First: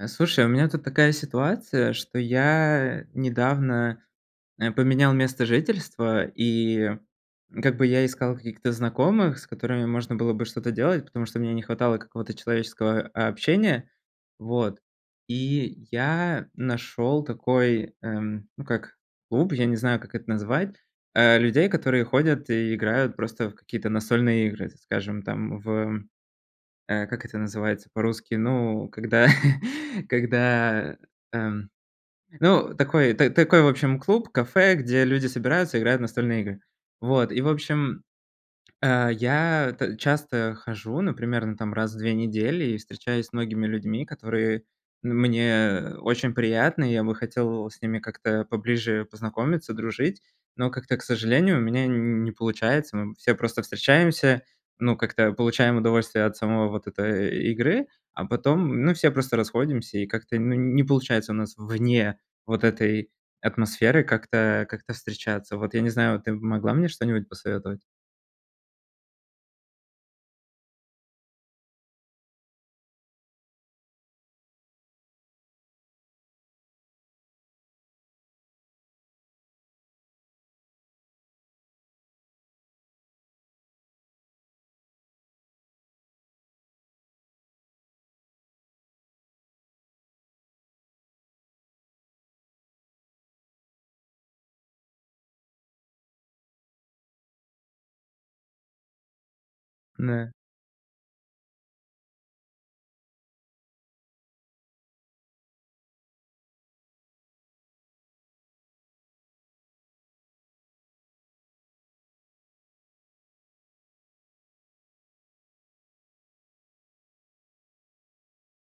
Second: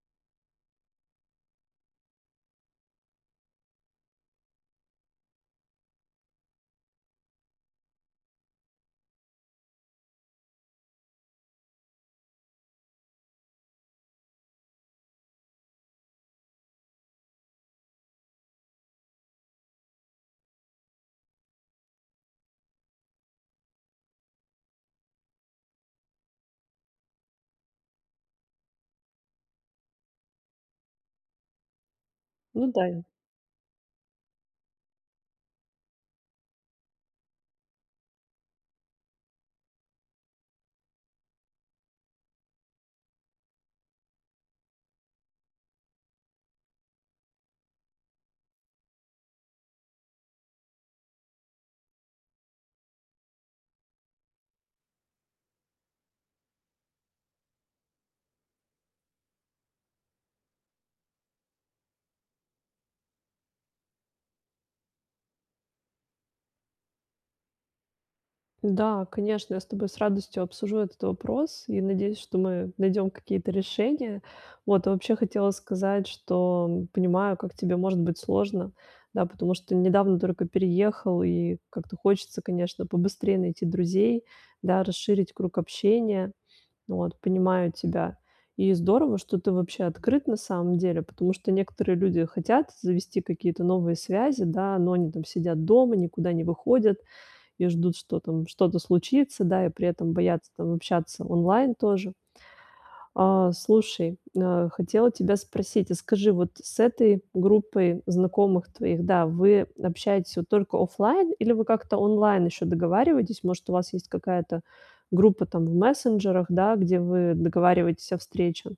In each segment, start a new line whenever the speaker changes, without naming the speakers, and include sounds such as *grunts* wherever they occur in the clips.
А, слушай, у меня тут такая ситуация, что я недавно, э, поменял место жительства, и как бы я искал каких-то знакомых, с которыми можно было бы что-то делать, потому что мне не хватало какого-то человеческого, а, общения. Вот, и я нашёл такой, эм, ну, как клуб, я не знаю, как это назвать, э, людей, которые ходят и играют просто в какие-то настольные игры, скажем, там, в, э, как это называется по-русски, ну, когда когда, эм,
Ну
ну,
да.
такой т такой, в общем, клуб, кафе, где люди собираются, играют в настольные игры. Вот, и, в общем, э, я т часто хожу, ну, примерно, там, раз в 2 недели, и встречаюсь с многими людьми, которые, н мне очень приятны, и я бы хотел с ними как-то поближе познакомиться, дружить, но как-то, к сожалению, у меня не не получается. Мы все просто встречаемся, ну, как-то получаем удовольствие от самой вот этой игры, а потом, ну, все просто расходимся, и как-то, ну, не получается у нас вне вот этой атмосферы как-то как-то встречаться. Вот, я не знаю, ты могла мне что-нибудь посоветовать?
Да, конечно, я с тобой с радостью обсужу этот вопрос и надеюсь, что мы найдем какие-то решения. Вот, и вообще хотела сказать, что понимаю, как тебе может быть сложно, да, потому что недавно только переехал, и как-то хочется, конечно, побыстрее найти друзей, да, расширить круг общения. Ну, вот понимаю тебя. И здорово, что ты вообще открыт, на самом деле, потому что некоторые люди хотят завести какие-то новые связи, да, но они там сидят дома, никуда не выходят и ждут, что там что-то случится, да, и при этом
Н-да.
боятся там общаться онлайн тоже. А, слушай, э, хотела тебя спросить, а скажи, вот с этой группой знакомых твоих, да, вы общаетесь вот только оффлайн или вы как-то онлайн ещё договариваетесь, может, у вас есть какая-то группа там в мессенджерах, да, где вы договариваетесь о встрече?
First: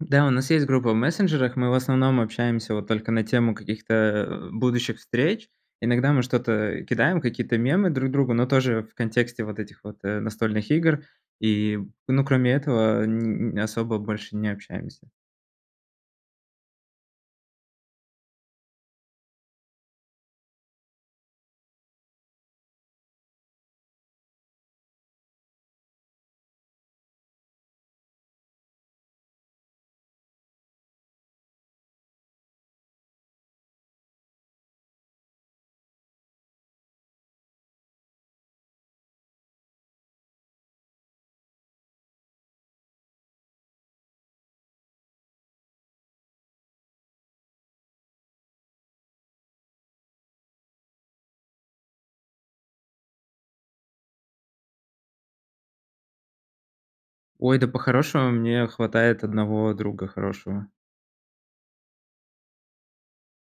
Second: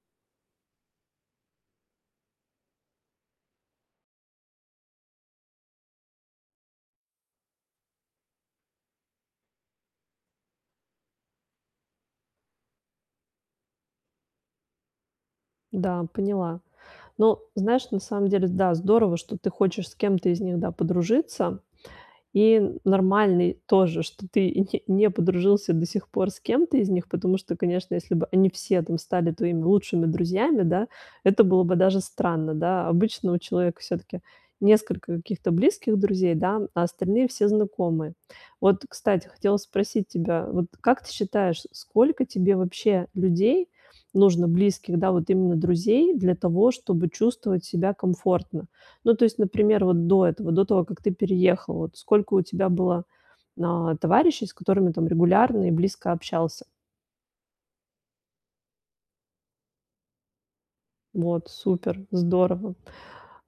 Да, у нас есть группа в мессенджерах, мы в основном общаемся вот только на тему каких-то, э, будущих встреч. Иногда мы что-то кидаем, какие-то мемы друг другу, но тоже в контексте вот этих вот, э, настольных игр. И, ну, кроме этого, н н особо больше не общаемся.
Да, поняла. Ну, знаешь, на самом деле, да, здорово, что ты хочешь с кем-то из них, да, подружиться. И нормальный тоже, что ты не не подружился до сих пор с кем-то из них, потому что, конечно, если бы они все там стали твоими лучшими друзьями, да, это было бы даже странно, да. Обычно у человека всё-таки несколько каких-то близких друзей, да, а остальные все- знакомые. Вот, кстати, хотела спросить тебя, вот как ты считаешь, сколько тебе вообще людей нужно близких, да, вот именно друзей для того, чтобы чувствовать себя комфортно? Ну, то есть, например, вот до этого, до того, как ты переехал, вот сколько у тебя было, а, товарищей, с которыми там регулярно и близко общался?
Ой, да, по-хорошему мне хватает одного друга хорошего.
Вот супер, здорово.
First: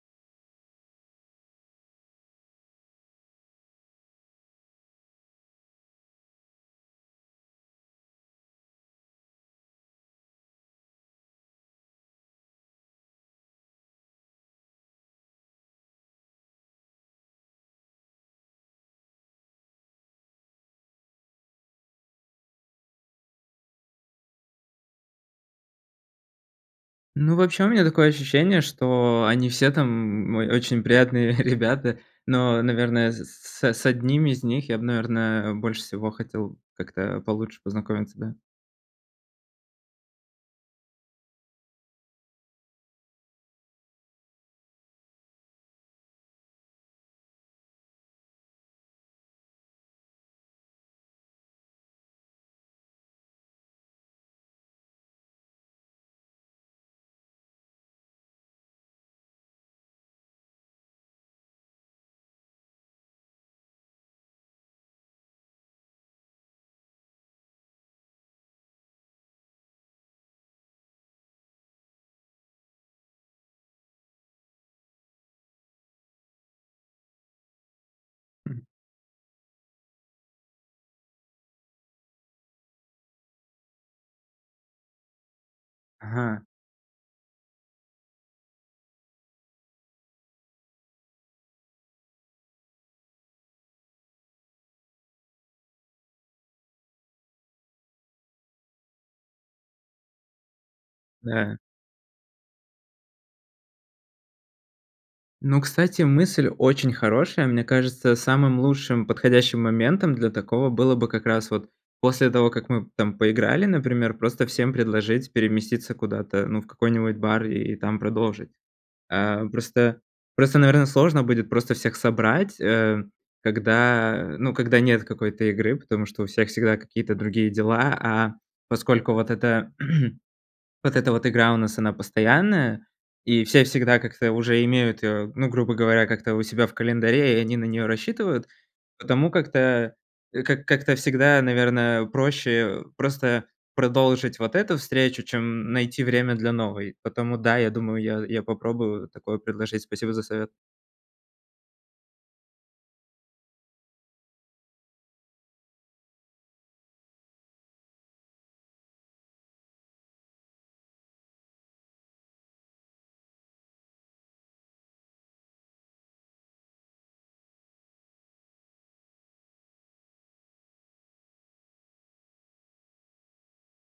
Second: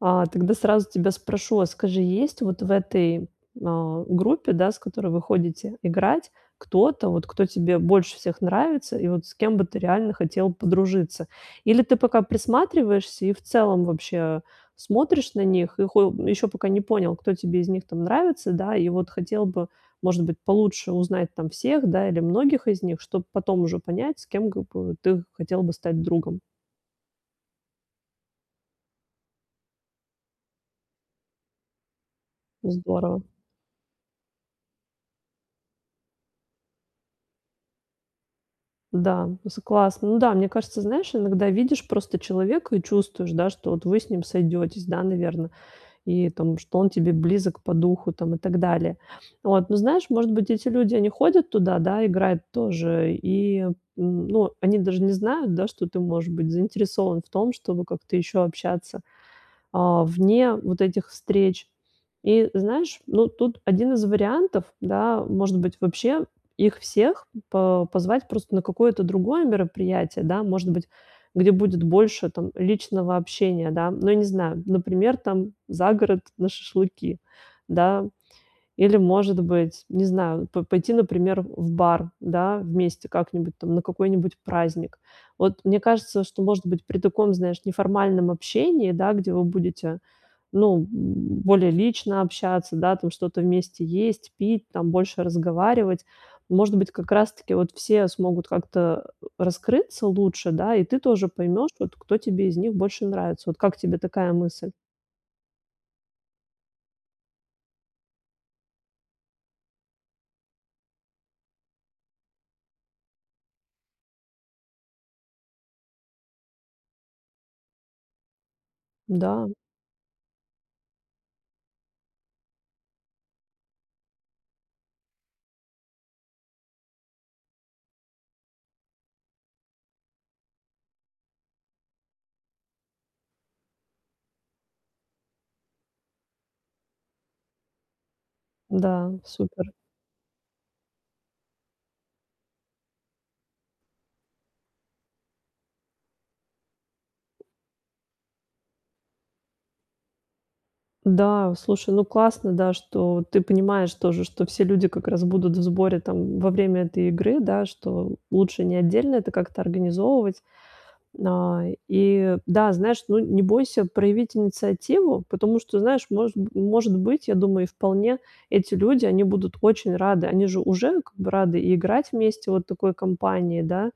А тогда сразу тебя спрошу, вот, скажи, есть, вот, в этой, а, группе, да, с которой вы ходите играть, кто-то, вот, кто тебе больше всех нравится и вот с кем бы ты реально хотел подружиться? Или ты пока присматриваешься и, в целом, вообще смотришь на них, и хо ещё пока не понял, кто тебе из них, там, нравится, да. И вот хотел бы, может быть, получше узнать там всех, да, или многих из них, чтоб потом уже понять, с кем, как г бы, ты хотел бы стать другом.
Ну, вообще, у меня такое ощущение, что они все там, м, ой, очень приятные ребята. Но, наверное,
Здорово.
с с 1 из них я бы, наверное, больше всего хотел как-то получше познакомиться, да.
Да, c классно. Ну да, мне кажется, знаешь, иногда видишь просто человека и чувствуешь, да, что вот вы с ним сойдётесь, да, наверно. И, там, что он тебе близок по духу, там, и так далее. Вот, ну, знаешь, может быть, эти люди, они ходят туда, да, играют тоже, и, м, ну, они даже не знают, да, что ты, может быть, заинтересован в том, чтобы как-то ещё общаться, а, вне вот этих встреч. И знаешь, ну, тут 1 из вариантов, да, может быть, вообще их всех по позвать просто на какое-то другое мероприятие, да, может быть, где будет больше там личного общения, да, ну, я не знаю, например, там, за город на шашлыки, да,
Мгм.
или, может быть, не знаю, п пойти, например, в бар, да, вместе как-нибудь, там, на какой-нибудь праздник. Вот, мне кажется,
Ага.
что, может быть, при таком, знаешь, неформальном общении, да, где вы будете, ну, м, более лично общаться, да, там что-то вместе есть, пить, там, больше разговаривать. Может быть, как раз таки вот все смогут как-то, а, раскрыться лучше, да и ты тоже
Да.
поймёшь, вот кто тебе из них больше нравится. Вот как тебе такая мысль?
Ну, кстати, мысль очень хорошая, мне кажется, самым лучшим подходящим моментом для такого было бы как раз вот после того, как мы, там, поиграли, например, просто всем предложить переместиться куда-то, ну, в какой-нибудь бар и там продолжить. А,
Да.
просто просто, наверное, сложно будет просто всех собрать, а, когда ну, когда нет какой-то игры, потому что у всех всегда какие-то другие дела, а поскольку вот эта *clears throat* вот эта вот игра у нас, она постоянная, и все всегда как-то уже имеют, а, ну, грубо говоря, как-то у себя в календаре, и они на неё рассчитывают,
Да,
потому
супер.
как-то, а, к как-то всегда, наверное, проще просто продолжить вот эту встречу, чем найти время для новой, потому, да, я думаю, я я попробую такое предложить. Спасибо за совет.
Да, слушай, ну, классно, да, что ты понимаешь тоже, что все люди как раз будут в сборе, там, во время этой игры, да, что лучше не отдельно это как-то организовывать. На и да, знаешь, ну, не бойся проявить инициативу, потому что, знаешь, может б может быть, я думаю, и вполне, эти люди, они будут очень рады. Они же уже как бы рады и играть вместе вот в такой компании, да,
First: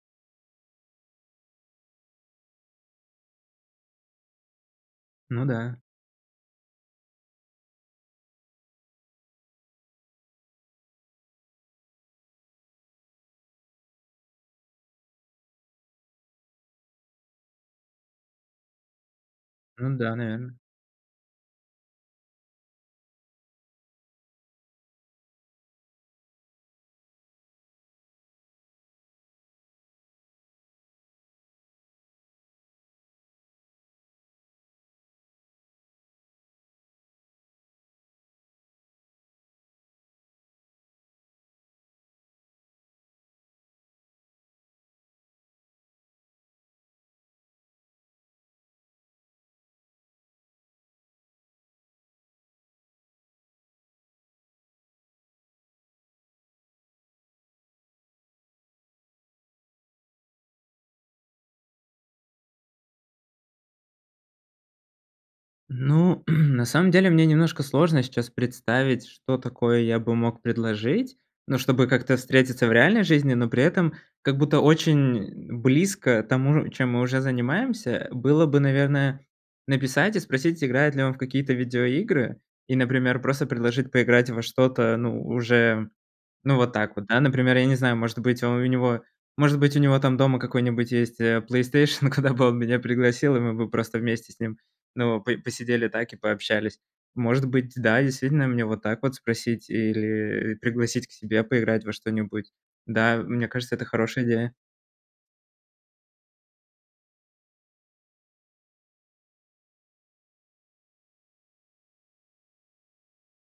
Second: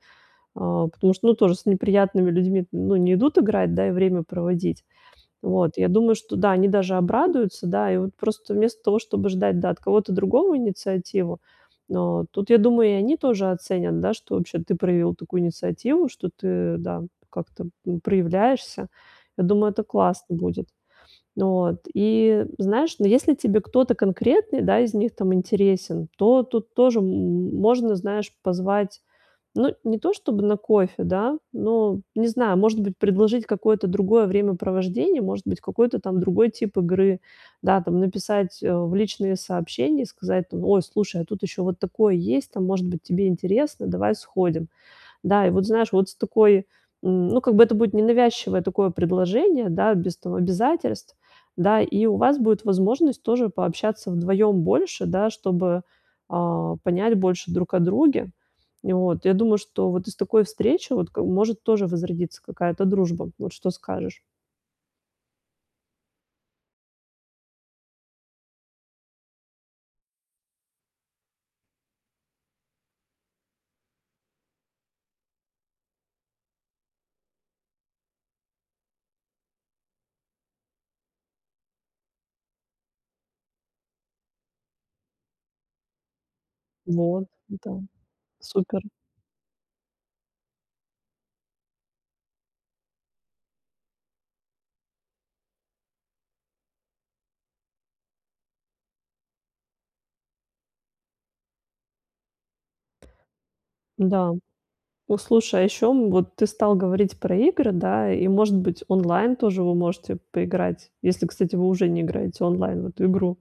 а, потому что, ну, тоже с неприятными людьми, ну, не идут играть, да, и время проводить.
Ну да.
Вот я думаю, что, да, они даже обрадуются, да. И, вот, просто вместо того, чтобы ждать, да, от кого-то другого инициативу, э, тут, я думаю, и они тоже оценят, да, что, вообще, ты проявил такую инициативу, что ты, да, как-то, ну, проявляешься. Я думаю, это
Ну да,
классно
наверное.
будет. Вот, и, знаешь, но если тебе кто-то конкретный, да, из них, там, интересен, то тут тоже, м, можно, знаешь, позвать, ну, не то чтобы на кофе, да, но, не знаю, может быть, предложить какое-то другое времяпровождение, может быть, какой-то, там, другой тип игры, да, там, написать, а, в личные сообщения, сказать, там, ой, слушай, а тут ещё вот такое есть, там, может быть, тебе интересно, давай сходим. Да, и вот, знаешь, вот с такой, м, ну, как бы это будет ненавязчивое такое предложение, да, без того обязательств, да, и у вас будет возможность тоже пообщаться вдвоём больше, да, чтобы, а, понять больше друг о друге. И вот я думаю, что вот из такой встречи, вот, как б может тоже возродиться какая-то дружба. Вот что скажешь?
Ну, *clears throat* на самом деле, мне немножко сложно сейчас представить, что такое я бы мог предложить. Ну, чтобы как-то встретиться в реальной жизни, но при этом как будто очень близко тому, чем мы уже занимаемся, э, было бы, наверное, написать и спросить, играет ли он в какие-то видеоигры. И, например, просто предложить поиграть во что-то, ну, уже, ну, вот так вот, да,
Вот,
например. Я не
да,
знаю, может быть, он у
супер.
него, может быть, у него там дома какой-нибудь есть, э, "Плейстейшн", куда бы он меня пригласил, и мы бы просто вместе с ним, ну, по посидели так и пообщались. Может быть, да, действительно, мне вот так вот спросить или, и, пригласить к себе поиграть во что-нибудь. Да, мне кажется, это хорошая
Да.
идея.
Вот слушай, а ещё, м, вот ты стал говорить про игры, да, и, может быть, онлайн тоже вы можете поиграть, если, кстати, вы уже не играете онлайн в эту игру,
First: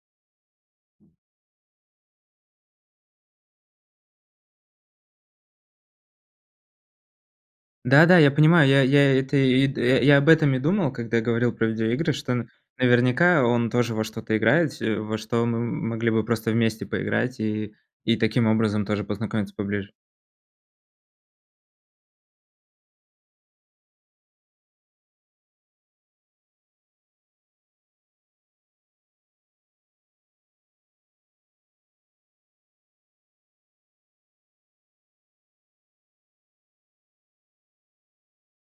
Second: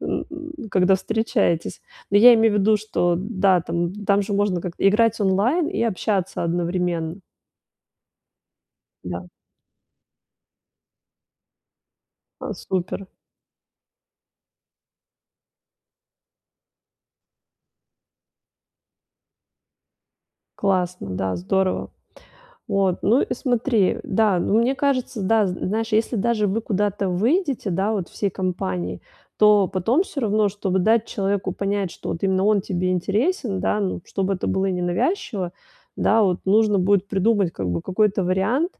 н н когда встречаетесь. Ну, я имею в виду, что, да, там, там, же можно как-то играть онлайн и общаться одновременно.
Да-да, я понимаю. Я я, и
Да.
это и д э, я об этом и думал, когда говорил про видеоигры, что н
А, супер.
наверняка он тоже во что-то играет, се во что мы, м могли бы просто вместе поиграть и и таким образом тоже познакомиться поближе.
Классно. Да, здорово. Вот, ну и смотри, да, ну, мне кажется, да, з знаешь, если даже вы куда-то выйдете, да, вот всей компанией, то потом всё равно, чтобы дать человеку понять, что вот именно он тебе интересен, да, ну, чтобы это было ненавязчиво, да, вот нужно будет придумать, как бы, какой-то вариант.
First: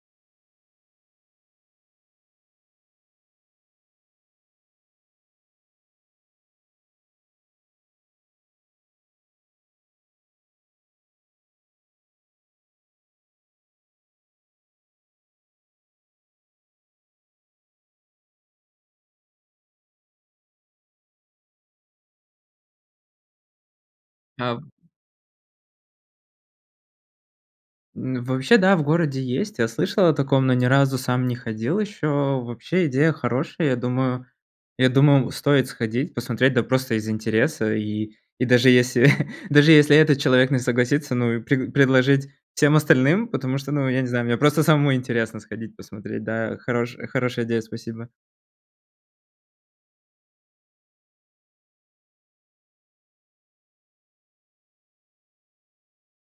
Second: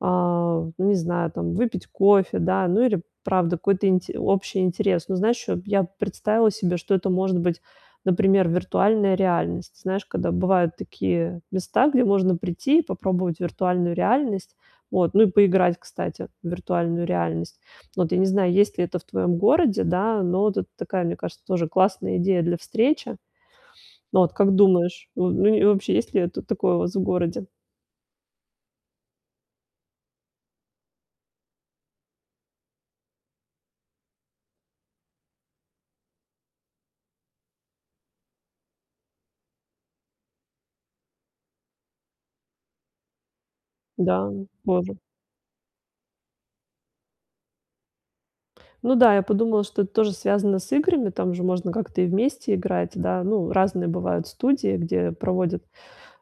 А, в ну не знаю, там, выпить кофе, да, ну, или, правда, какой-то инти общий интерес. Но знаешь, чё б, я б представила себе, что это может быть, например, виртуальная реальность. Знаешь, когда бывают такие места, где можно прийти и попробовать виртуальную реальность, вот, ну, и поиграть, кстати, в виртуальную реальность. Вот, я не знаю, есть ли это в твоём городе, да, но вот это такая, мне кажется, тоже классная идея для встречи. Ну вот, как
Ав
думаешь? Ну, ни и вообще, есть ли, э, тут такое у вас в городе?
н вообще, да, в городе есть. Я слышал о таком, но ни разу сам не ходил ещё. Вообще идея хорошая. Я думаю я думал, стоит сходить, посмотреть, да, просто из интереса. И, и даже если, *chuckles* даже если этот человек не согласится, ну, прег предложить всем остальным, потому что, ну, я не
Да,
знаю, мне
м,
просто
тоже.
самому интересно сходить, посмотреть, да. Хорош хорошая идея, спасибо.
Ну да, я подумала, что это тоже связано с играми, там же можно как-то и вместе играть, да. Ну, разные бывают студии, где проводят,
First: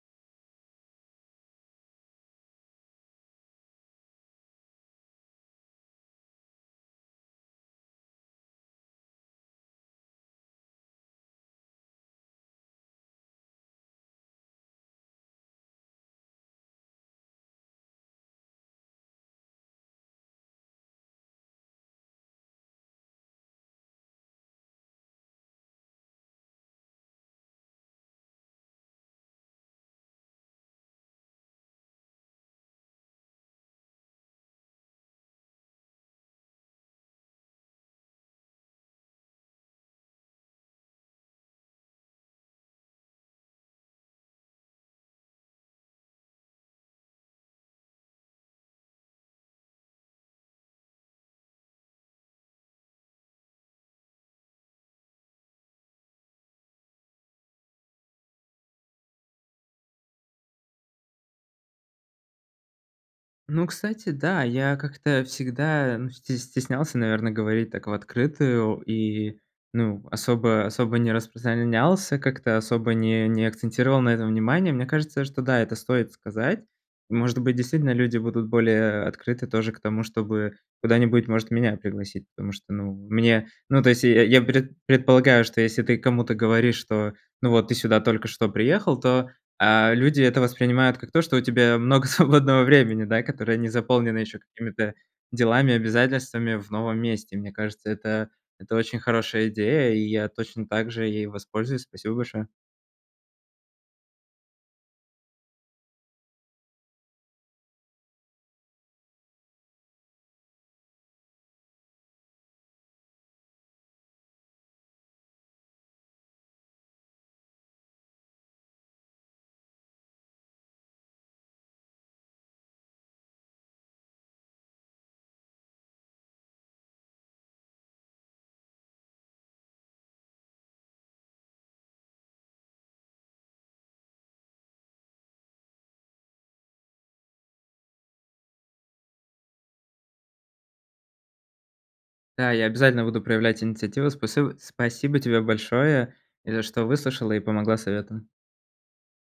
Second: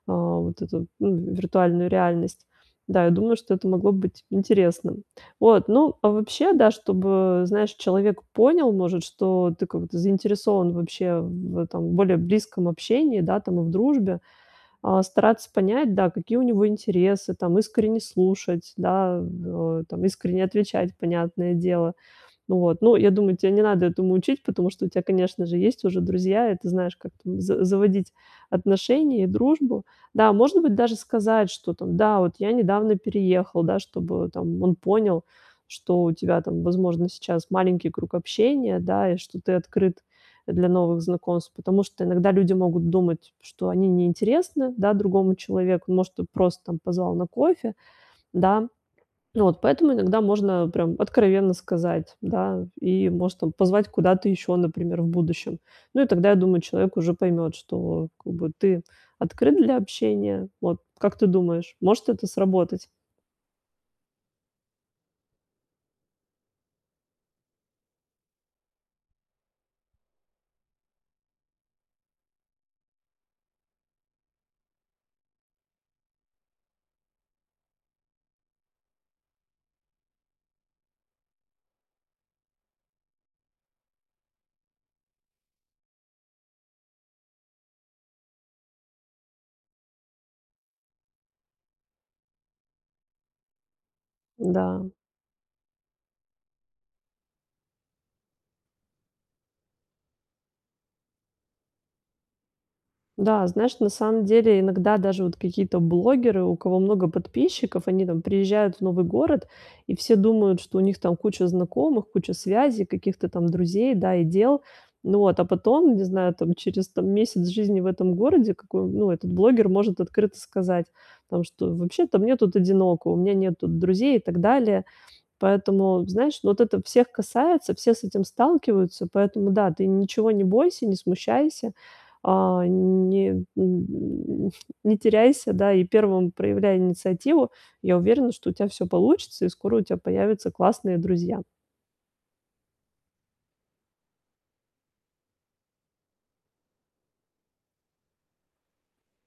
а, вот эту, ну, виртуальную реальность. Да, я думаю, что это могло быть интересным. Вот, ну, а вообще, да, чтобы, знаешь, человек понял, может, что ты как-то заинтересован вообще в этом, более близком общении, да, там, и в дружбе, а, стараться понять, да, какие у него интересы, там, искренне слушать, да, в о, там, искренне отвечать, понятное дело. Ну вот, ну, я думаю, тя не надо этому учить, потому что у тя, конечно же, есть уже друзья, и ты знаешь, как там з заводить отношения и дружбу. Да, может быть, даже сказать, что, там: да, вот я недавно переехал. Да, чтобы, там, он понял, что у тебя, там, возможно, сейчас маленький круг общения, да, и что ты открыт, э, для новых знакомств. Потому что иногда люди могут думать, что они не интересны, да, другому человеку, может, ты просто, там, позвал на кофе, да. Ну вот поэтому иногда можно, прям, откровенно сказать, да, и, может, там, позвать куда-то ещё, например, в будущем. Ну, и тогда, я думаю, человек уже поймёт, что, как бы, ты открыт для общения. Вот, как ты думаешь, может это сработать?
Ну, кстати, да, я как-то всегда, ну, сте стеснялся, наверно, говорить так в открытую и, ну, особо особо не распространялся, как-то особо не не акцентировал на этом внимание. Мне кажется, что да, это стоит сказать. Может быть, действительно люди будут более открыты тоже к тому, чтобы куда-нибудь, может, меня пригласить. Потому что, ну, мне ну, то есть я я пред предполагаю, что если ты кому-то говоришь, что, ну, вот ты сюда только что приехал, то, э, люди это воспринимают как то, что у тебя много свободного времени, да, которое не заполнено ещё
Да.
какими-то делами, обязательствами в новом месте. Мне кажется, это это очень хорошая идея, и я точно так же ей воспользуюсь. Спасибо большое.
Да, знаешь, на самом деле иногда даже вот какие-то блогеры, у кого много подписчиков, они там приезжают в новый город, и все думают, что у них там куча знакомых, куча связей, каких-то там друзей, да, и дел. Ну вот. А потом, не знаю там, через там месяц жизни в этом городе, какой ну, этот блогер может открыто сказать там, что: "Вообще-то мне тут одиноко, у меня нету друзей", и так далее. Поэтому, знаешь, ну, вот это всех касается, все с этим сталкиваются, поэтому да, ты ничего не бойся, не смущайся, а, не м, *grunts* не теряйся, да, и 1 проявляй инициативу. Я уверена, что у тя всё получится и скоро у тя появятся классные друзья.
Да, я обязательно буду проявлять инициативу. Спасибо спасибо тебе большое, и за что выслушала, и помогла советом.